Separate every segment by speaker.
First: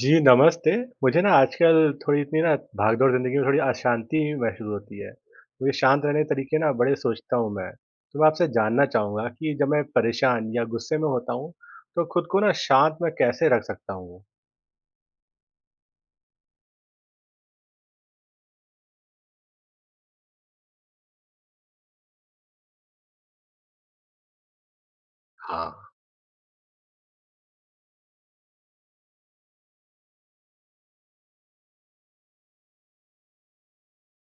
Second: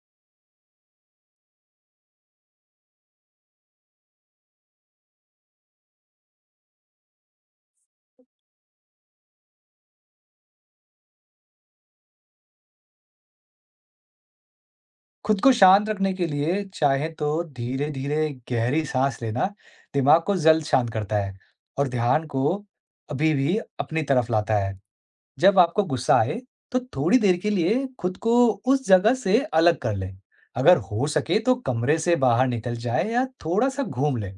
Speaker 1: जी, नमस्ते। मुझे ना आजकल थोड़ी इतनी ना भागदौड़ ज़िंदगी में थोड़ी अशांति महसूस होती है। मुझे शांत रहने के तरीके ना बड़े सोचता हूँ मैं। तो मैं आपसे जानना चाहूँगा कि जब मैं परेशान या गुस्से में होता हूँ, तो खुद को ना शांत मैं कैसे रख सकता हूँ?
Speaker 2: खुद को शांत रखने के लिए चाहे तो धीरे-धीरे गहरी साँस लेना दिमाग को जल्द शांत करता है और ध्यान को अभी भी अपनी तरफ लाता है। जब
Speaker 1: हाँ,
Speaker 2: आपको गुस्सा आए, तो थोड़ी देर के लिए खुद को उस जगह से अलग कर लें। अगर हो सके तो कमरे से बाहर निकल जाएँ या थोड़ा-सा घूम लें,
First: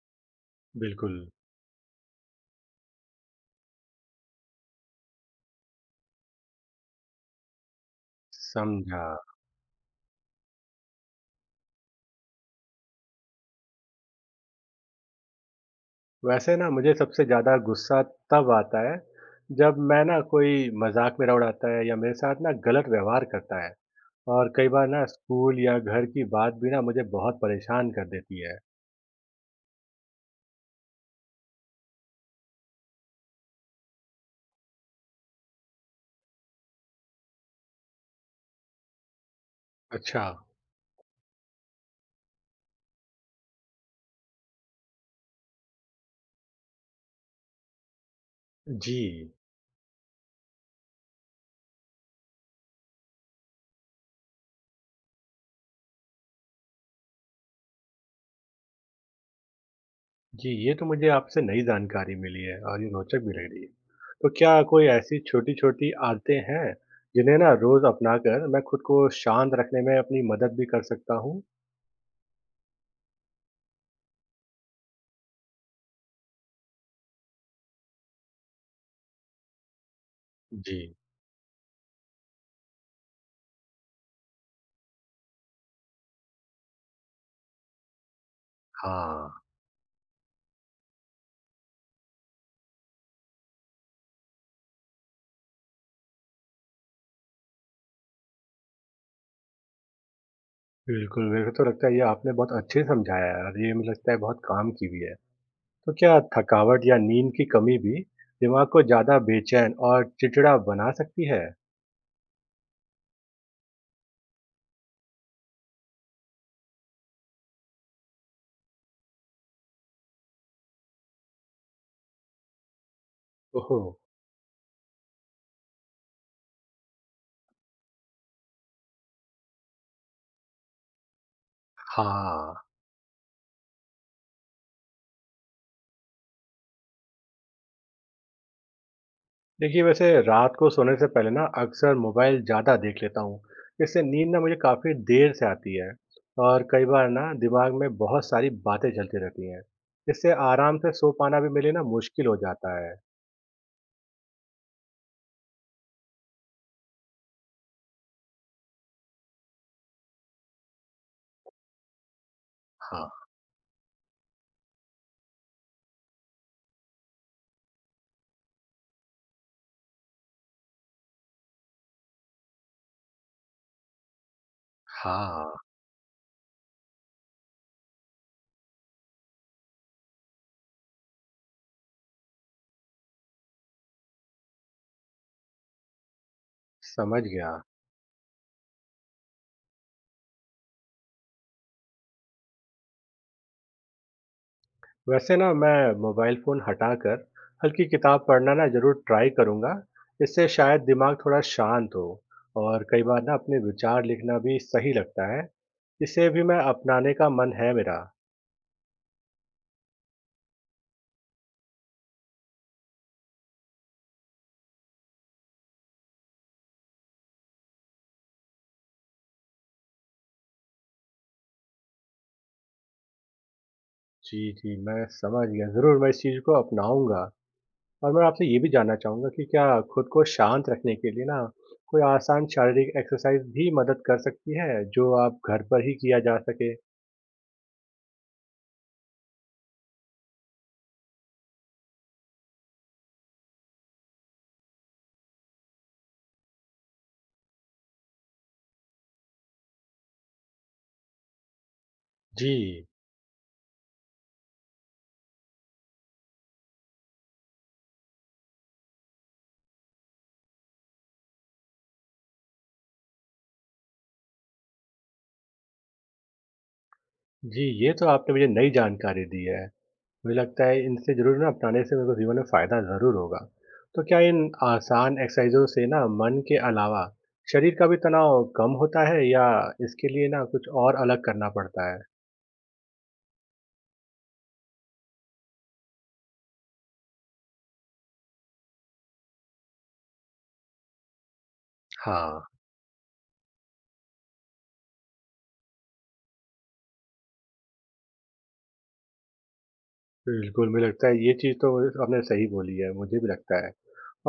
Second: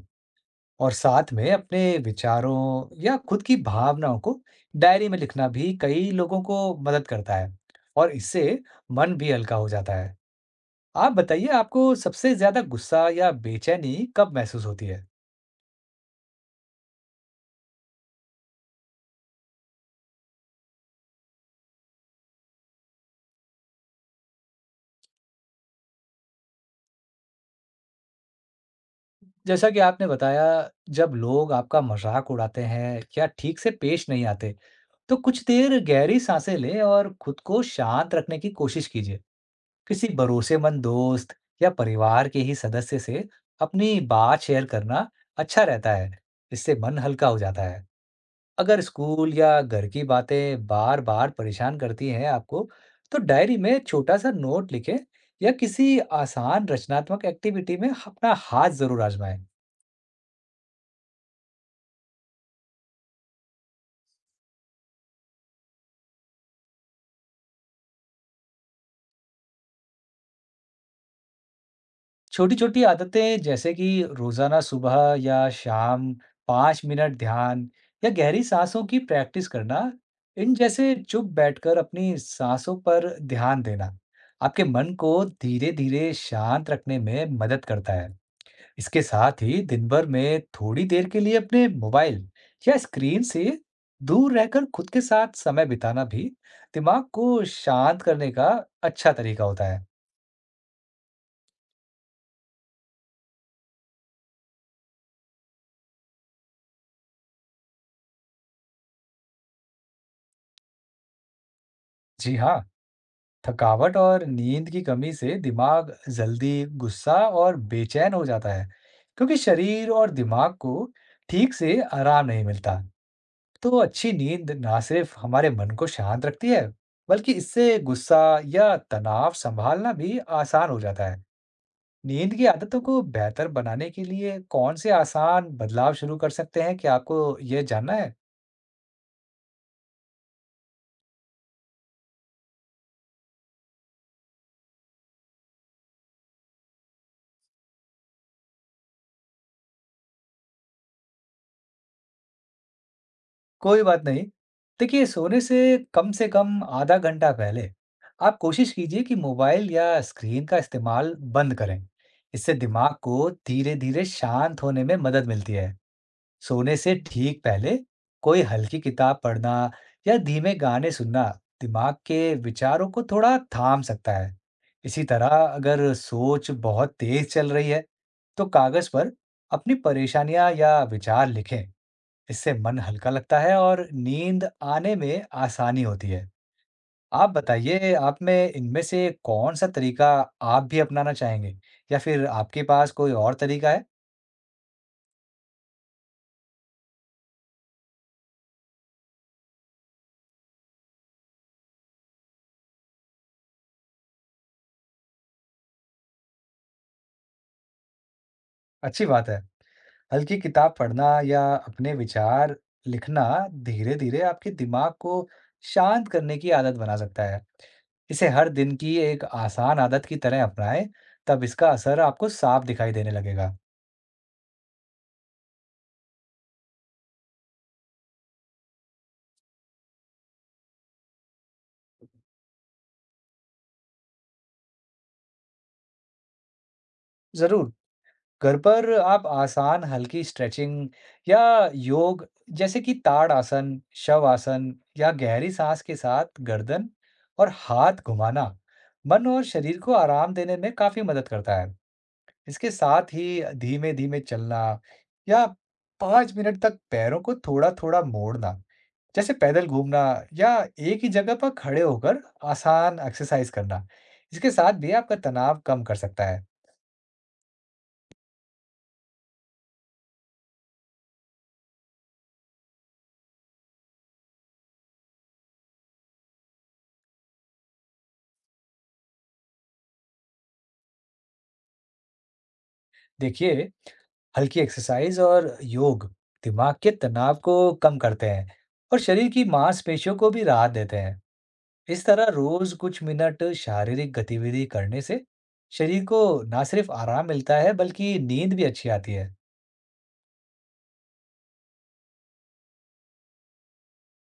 Speaker 2: और
Speaker 1: बिल्कुल,
Speaker 2: साथ में अपने विचारों या खुद की भावनाओं को डायरी में लिखना भी कई लोगों को मदद करता है, और इससे
Speaker 1: समझा।
Speaker 2: मन भी हल्का हो जाता है। आप बताइए, आपको सबसे ज़्यादा गुस्सा या बेचैनी कब महसूस होती है?
Speaker 1: वैसे ना मुझे सबसे ज़्यादा गुस्सा तब आता है, जब मैं ना कोई मज़ाक मेरा उड़ाता है या मेरे साथ ना गलत व्यवहार करता है। और कई बार ना स्कूल या घर की बात भी ना मुझे बहुत परेशान कर देती है।
Speaker 2: जैसा कि आपने बताया, जब लोग आपका मज़ाक उड़ाते हैं या ठीक से पेश नहीं आते, तो कुछ देर गहरी साँसें लें और खुद को शांत रखने की कोशिश कीजिए। किसी
Speaker 1: अच्छा,
Speaker 2: भरोसेमंद दोस्त या परिवार के ही सदस्य से अपनी बात शेयर करना अच्छा रहता है। इससे मन हल्का हो जाता है। अगर
Speaker 1: जी।
Speaker 2: स्कूल या घर की बातें बार-बार परेशान करती हैं आपको, तो डायरी में छोटा सा नोट लिखें या किसी आसान रचनात्मक एक्टिविटी में अपना हाथ ज़रूर आजमाएं।
Speaker 1: जी, ये तो मुझे आपसे नई जानकारी मिली है और ये रोचक भी लग रही है। तो क्या कोई ऐसी छोटी-छोटी आदतें हैं, जिन्हें ना रोज़ अपनाकर मैं खुद को शांत रखने में अपनी मदद भी कर सकता हूँ?
Speaker 2: छोटी-छोटी आदतें जैसे कि रोज़ाना सुबह या शाम 5 मिनट ध्यान या गहरी साँसों की प्रैक्टिस करना, इन
Speaker 1: जी,
Speaker 2: जैसे चुप बैठकर अपनी साँसों पर ध्यान देना, आपके मन को धीरे-धीरे शांत रखने में मदद करता है। इसके
Speaker 1: हाँ,
Speaker 2: साथ ही दिन भर में थोड़ी देर के लिए अपने मोबाइल या स्क्रीन से दूर रहकर खुद के साथ समय बिताना भी दिमाग को शांत करने का अच्छा तरीका होता है।
Speaker 1: बिल्कुल, मेरे को तो लगता है ये आपने बहुत अच्छे समझाया है और ये मुझे लगता है बहुत काम की भी है। तो क्या थकावट या नींद की कमी भी दिमाग को ज़्यादा बेचैन और चिड़चिड़ा बना सकती है?
Speaker 2: जी हाँ, थकावट और नींद की कमी से दिमाग जल्दी गुस्सा और बेचैन हो जाता है, क्योंकि शरीर और दिमाग को ठीक से आराम नहीं मिलता। तो
Speaker 1: ओहो!
Speaker 2: अच्छी नींद ना सिर्फ हमारे मन को शांत रखती है, बल्कि इससे गुस्सा या तनाव संभालना भी आसान हो जाता है। नींद की
Speaker 1: हाँ।
Speaker 2: आदतों को बेहतर बनाने के लिए कौन से आसान बदलाव शुरू कर सकते हैं? क्या आपको ये जानना है?
Speaker 1: देखिए, वैसे रात को सोने से पहले ना अक्सर मोबाइल ज़्यादा देख लेता हूँ। इससे नींद ना मुझे काफ़ी देर से आती है और कई बार ना दिमाग में बहुत सारी बातें चलती रहती हैं। इससे आराम से सो पाना भी मेरे लिए ना मुश्किल हो जाता है।
Speaker 2: कोई बात नहीं। देखिए, सोने से कम आधा घंटा पहले आप कोशिश कीजिए कि मोबाइल या स्क्रीन का इस्तेमाल बंद करें। इससे दिमाग
Speaker 1: हाँ।
Speaker 2: को धीरे-धीरे शांत होने में मदद मिलती है। सोने से ठीक पहले कोई हल्की किताब पढ़ना या धीमे गाने सुनना दिमाग के विचारों को थोड़ा थाम सकता है। इसी तरह
Speaker 1: हाँ
Speaker 2: अगर सोच बहुत तेज चल रही है, तो कागज पर अपनी परेशानियां या विचार लिखें। इससे मन हल्का लगता है और नींद आने में आसानी होती है।
Speaker 1: समझ
Speaker 2: आप
Speaker 1: गया।
Speaker 2: बताइए, आप में इनमें से कौन सा तरीका आप भी अपनाना चाहेंगे, या फिर आपके पास कोई और तरीका है?
Speaker 1: वैसे ना मैं मोबाइल फ़ोन हटाकर हल्की किताब पढ़ना ना ज़रूर ट्राई करूँगा। इससे शायद दिमाग थोड़ा शांत हो और कई बार ना अपने विचार लिखना भी सही लगता है। इसे भी मैं अपनाने का मन है मेरा।
Speaker 2: अच्छी बात है। हल्की किताब पढ़ना या अपने विचार लिखना धीरे धीरे आपके दिमाग को शांत करने की आदत बना सकता है। इसे हर दिन की एक आसान आदत की तरह अपनाएं, तब इसका असर आपको साफ दिखाई देने लगेगा।
Speaker 1: जी, जी, मैं समझ गया। ज़रूर मैं इस चीज़ को अपनाऊँगा और मैं आपसे ये भी जानना चाहूँगा कि क्या खुद को शांत रखने के लिए ना कोई आसान शारीरिक एक्सरसाइज़ भी मदद कर सकती है, जो आप घर पर ही किया जा सके?
Speaker 2: जरूर, घर पर आप आसान हल्की स्ट्रेचिंग या योग, जैसे कि ताड़ आसन, शव आसन, या गहरी सांस के साथ गर्दन और हाथ घुमाना, मन और शरीर को आराम देने में काफी मदद करता है।
Speaker 1: जी,
Speaker 2: इसके साथ ही धीमे-धीमे चलना या 5 मिनट तक पैरों को थोड़ा-थोड़ा मोड़ना, जैसे पैदल घूमना या एक ही जगह पर खड़े होकर आसान एक्सरसाइज करना। इसके साथ भी आपका तनाव कम कर सकता है।
Speaker 1: जी, ये तो आपने मुझे नई जानकारी दी है। मुझे लगता है इनसे ज़रूर ना अपनाने से मेरे को जीवन में फ़ायदा ज़रूर होगा। तो क्या इन आसान एक्सरसाइज़ों से ना मन के अलावा शरीर का भी तनाव कम होता है या इसके लिए ना कुछ और अलग करना पड़ता है?
Speaker 2: देखिए, हल्की एक्सरसाइज और योग दिमाग के तनाव को कम करते हैं और शरीर की मांसपेशियों को भी राहत देते हैं। इस तरह
Speaker 1: हाँ।
Speaker 2: रोज कुछ मिनट शारीरिक गतिविधि करने से शरीर को ना सिर्फ आराम मिलता है, बल्कि नींद भी अच्छी आती है।
Speaker 1: बिल्कुल, मुझे लगता है ये चीज़ तो आपने सही बोली है, मुझे भी लगता है।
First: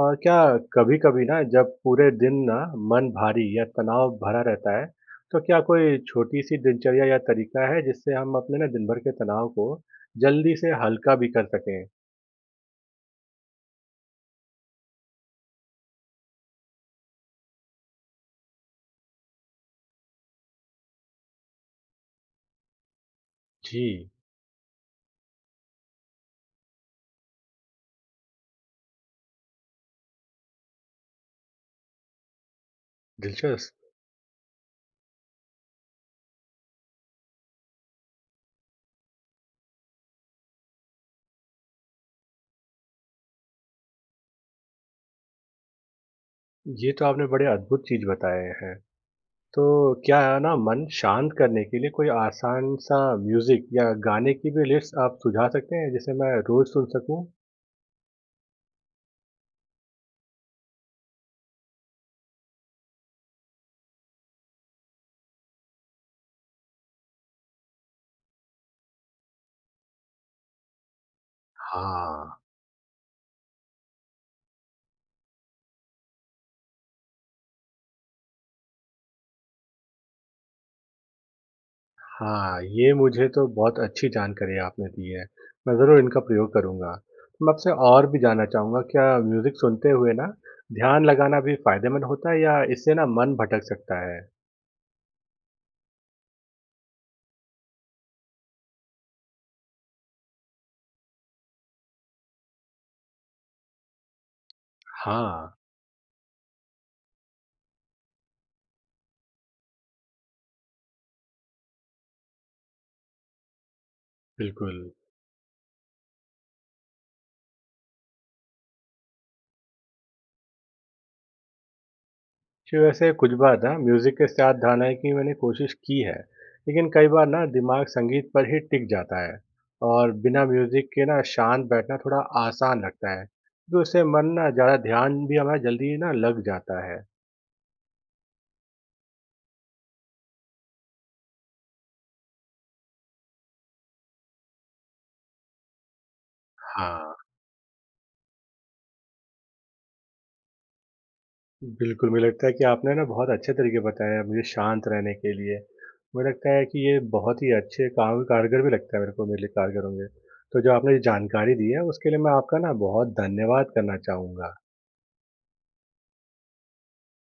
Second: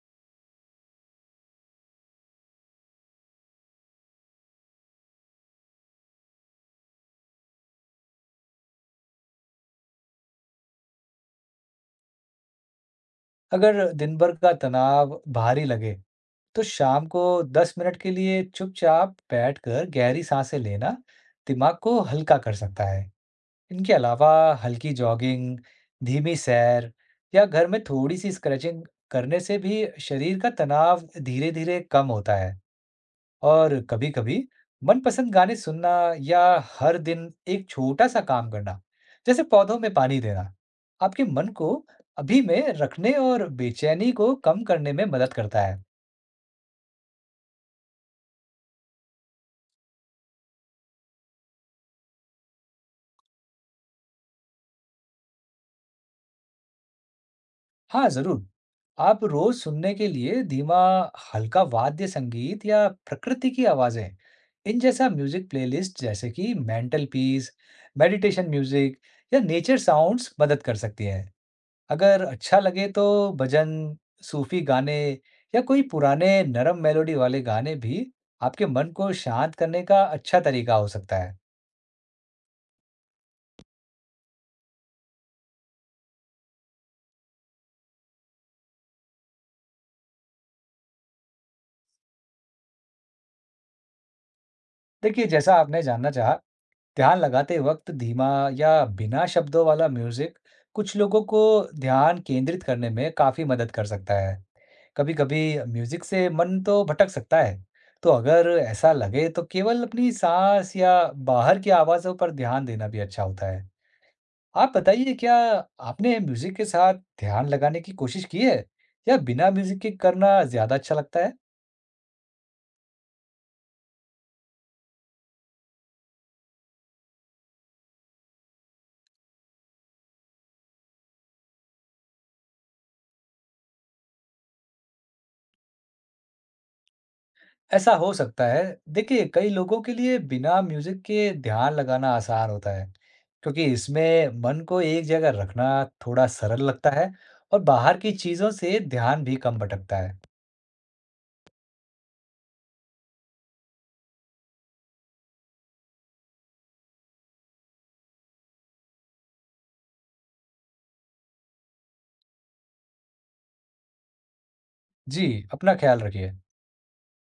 Speaker 1: और क्या कभी-कभी ना जब पूरे दिन ना मन भारी या तनाव भरा रहता है, तो क्या कोई छोटी-सी दिनचर्या या तरीका है जिससे हम अपने ना दिन भर के तनाव को जल्दी से हल्का भी कर सकें?
Speaker 2: अगर दिन भर का तनाव भारी लगे, तो शाम को 10 मिनट के लिए चुपचाप बैठकर गहरी सांसें लेना दिमाग को हल्का कर सकता है। इनके
Speaker 1: जी,
Speaker 2: अलावा हल्की जॉगिंग, धीमी सैर, या घर में थोड़ी सी स्ट्रेचिंग करने से भी शरीर का तनाव धीरे-धीरे कम होता है।
Speaker 1: दिलचस्प।
Speaker 2: और कभी-कभी मनपसंद गाने सुनना, या हर दिन एक छोटा सा काम करना, जैसे पौधों में पानी देना, आपके मन को अभी में रखने और बेचैनी को कम करने में मदद करता है।
Speaker 1: ये तो आपने बड़े अद्भुत चीज़ बताए हैं। तो क्या है ना मन शांत करने के लिए कोई आसान-सा म्यूज़िक या गाने की भी लिस्ट आप सुझा सकते हैं जिसे मैं रोज़ सुन सकूँ?
Speaker 2: हाँ, ज़रूर। आप रोज़ सुनने के लिए धीमा, हल्का वाद्य संगीत या प्रकृति की आवाज़ें, इन जैसा म्यूज़िक प्लेलिस्ट जैसे कि मेंटल पीस, मेडिटेशन म्यूज़िक या नेचर साउंड्स मदद कर सकती है। अगर
Speaker 1: हाँ।
Speaker 2: अच्छा लगे तो भजन, सूफी गाने, या कोई पुराने नरम मेलोडी वाले गाने भी आपके मन को शांत करने का अच्छा तरीका हो सकता है।
Speaker 1: हाँ, ये मुझे तो बहुत अच्छी जानकारी आपने दी है। मैं ज़रूर इनका प्रयोग करूँगा। मैं आपसे और भी जानना चाहूँगा क्या म्यूज़िक सुनते हुए ना ध्यान लगाना भी फ़ायदेमंद होता है या इससे ना मन भटक सकता है?
Speaker 2: देखिए, जैसा आपने जानना चाहा, ध्यान लगाते वक्त धीमा या बिना शब्दों वाला म्यूजिक कुछ लोगों को ध्यान केंद्रित करने में काफी मदद कर सकता है। कभी-कभी
Speaker 1: हाँ,
Speaker 2: म्यूजिक से मन तो भटक सकता है, तो अगर ऐसा लगे तो केवल अपनी सांस या बाहर की आवाजों पर ध्यान देना भी अच्छा होता है। आप
Speaker 1: बिल्कुल।
Speaker 2: बताइए, क्या आपने म्यूजिक के साथ ध्यान लगाने की कोशिश की है, या बिना म्यूजिक के करना ज्यादा अच्छा लगता है?
Speaker 1: कि वैसे कुछ बार ना म्यूज़िक के साथ ध्यान है कि मैंने कोशिश की है, लेकिन कई बार ना दिमाग संगीत पर ही टिक जाता है और बिना म्यूज़िक के ना शांत बैठना थोड़ा आसान लगता है, तो इससे मन ना ज़्यादा ध्यान भी हमारा जल्दी ना लग जाता है।
Speaker 2: ऐसा हो सकता है। देखिए, कई लोगों के लिए बिना म्यूजिक के ध्यान लगाना आसान होता है, क्योंकि इसमें मन को एक जगह रखना थोड़ा सरल लगता है,
Speaker 1: हाँ।
Speaker 2: और बाहर की चीजों से ध्यान भी कम भटकता है।
Speaker 1: बिल्कुल, मुझे लगता है कि आपने ना बहुत अच्छे तरीके बताए हैं मुझे शांत रहने के लिए। मुझे लगता है कि ये बहुत ही अच्छे काम कारगर भी लगता है मेरे को मेरे लिए कारगर होंगे। तो जो आपने ये जानकारी दी है उसके लिए मैं आपका ना बहुत धन्यवाद करना चाहूँगा।
Speaker 2: जी, अपना ख्याल रखिए।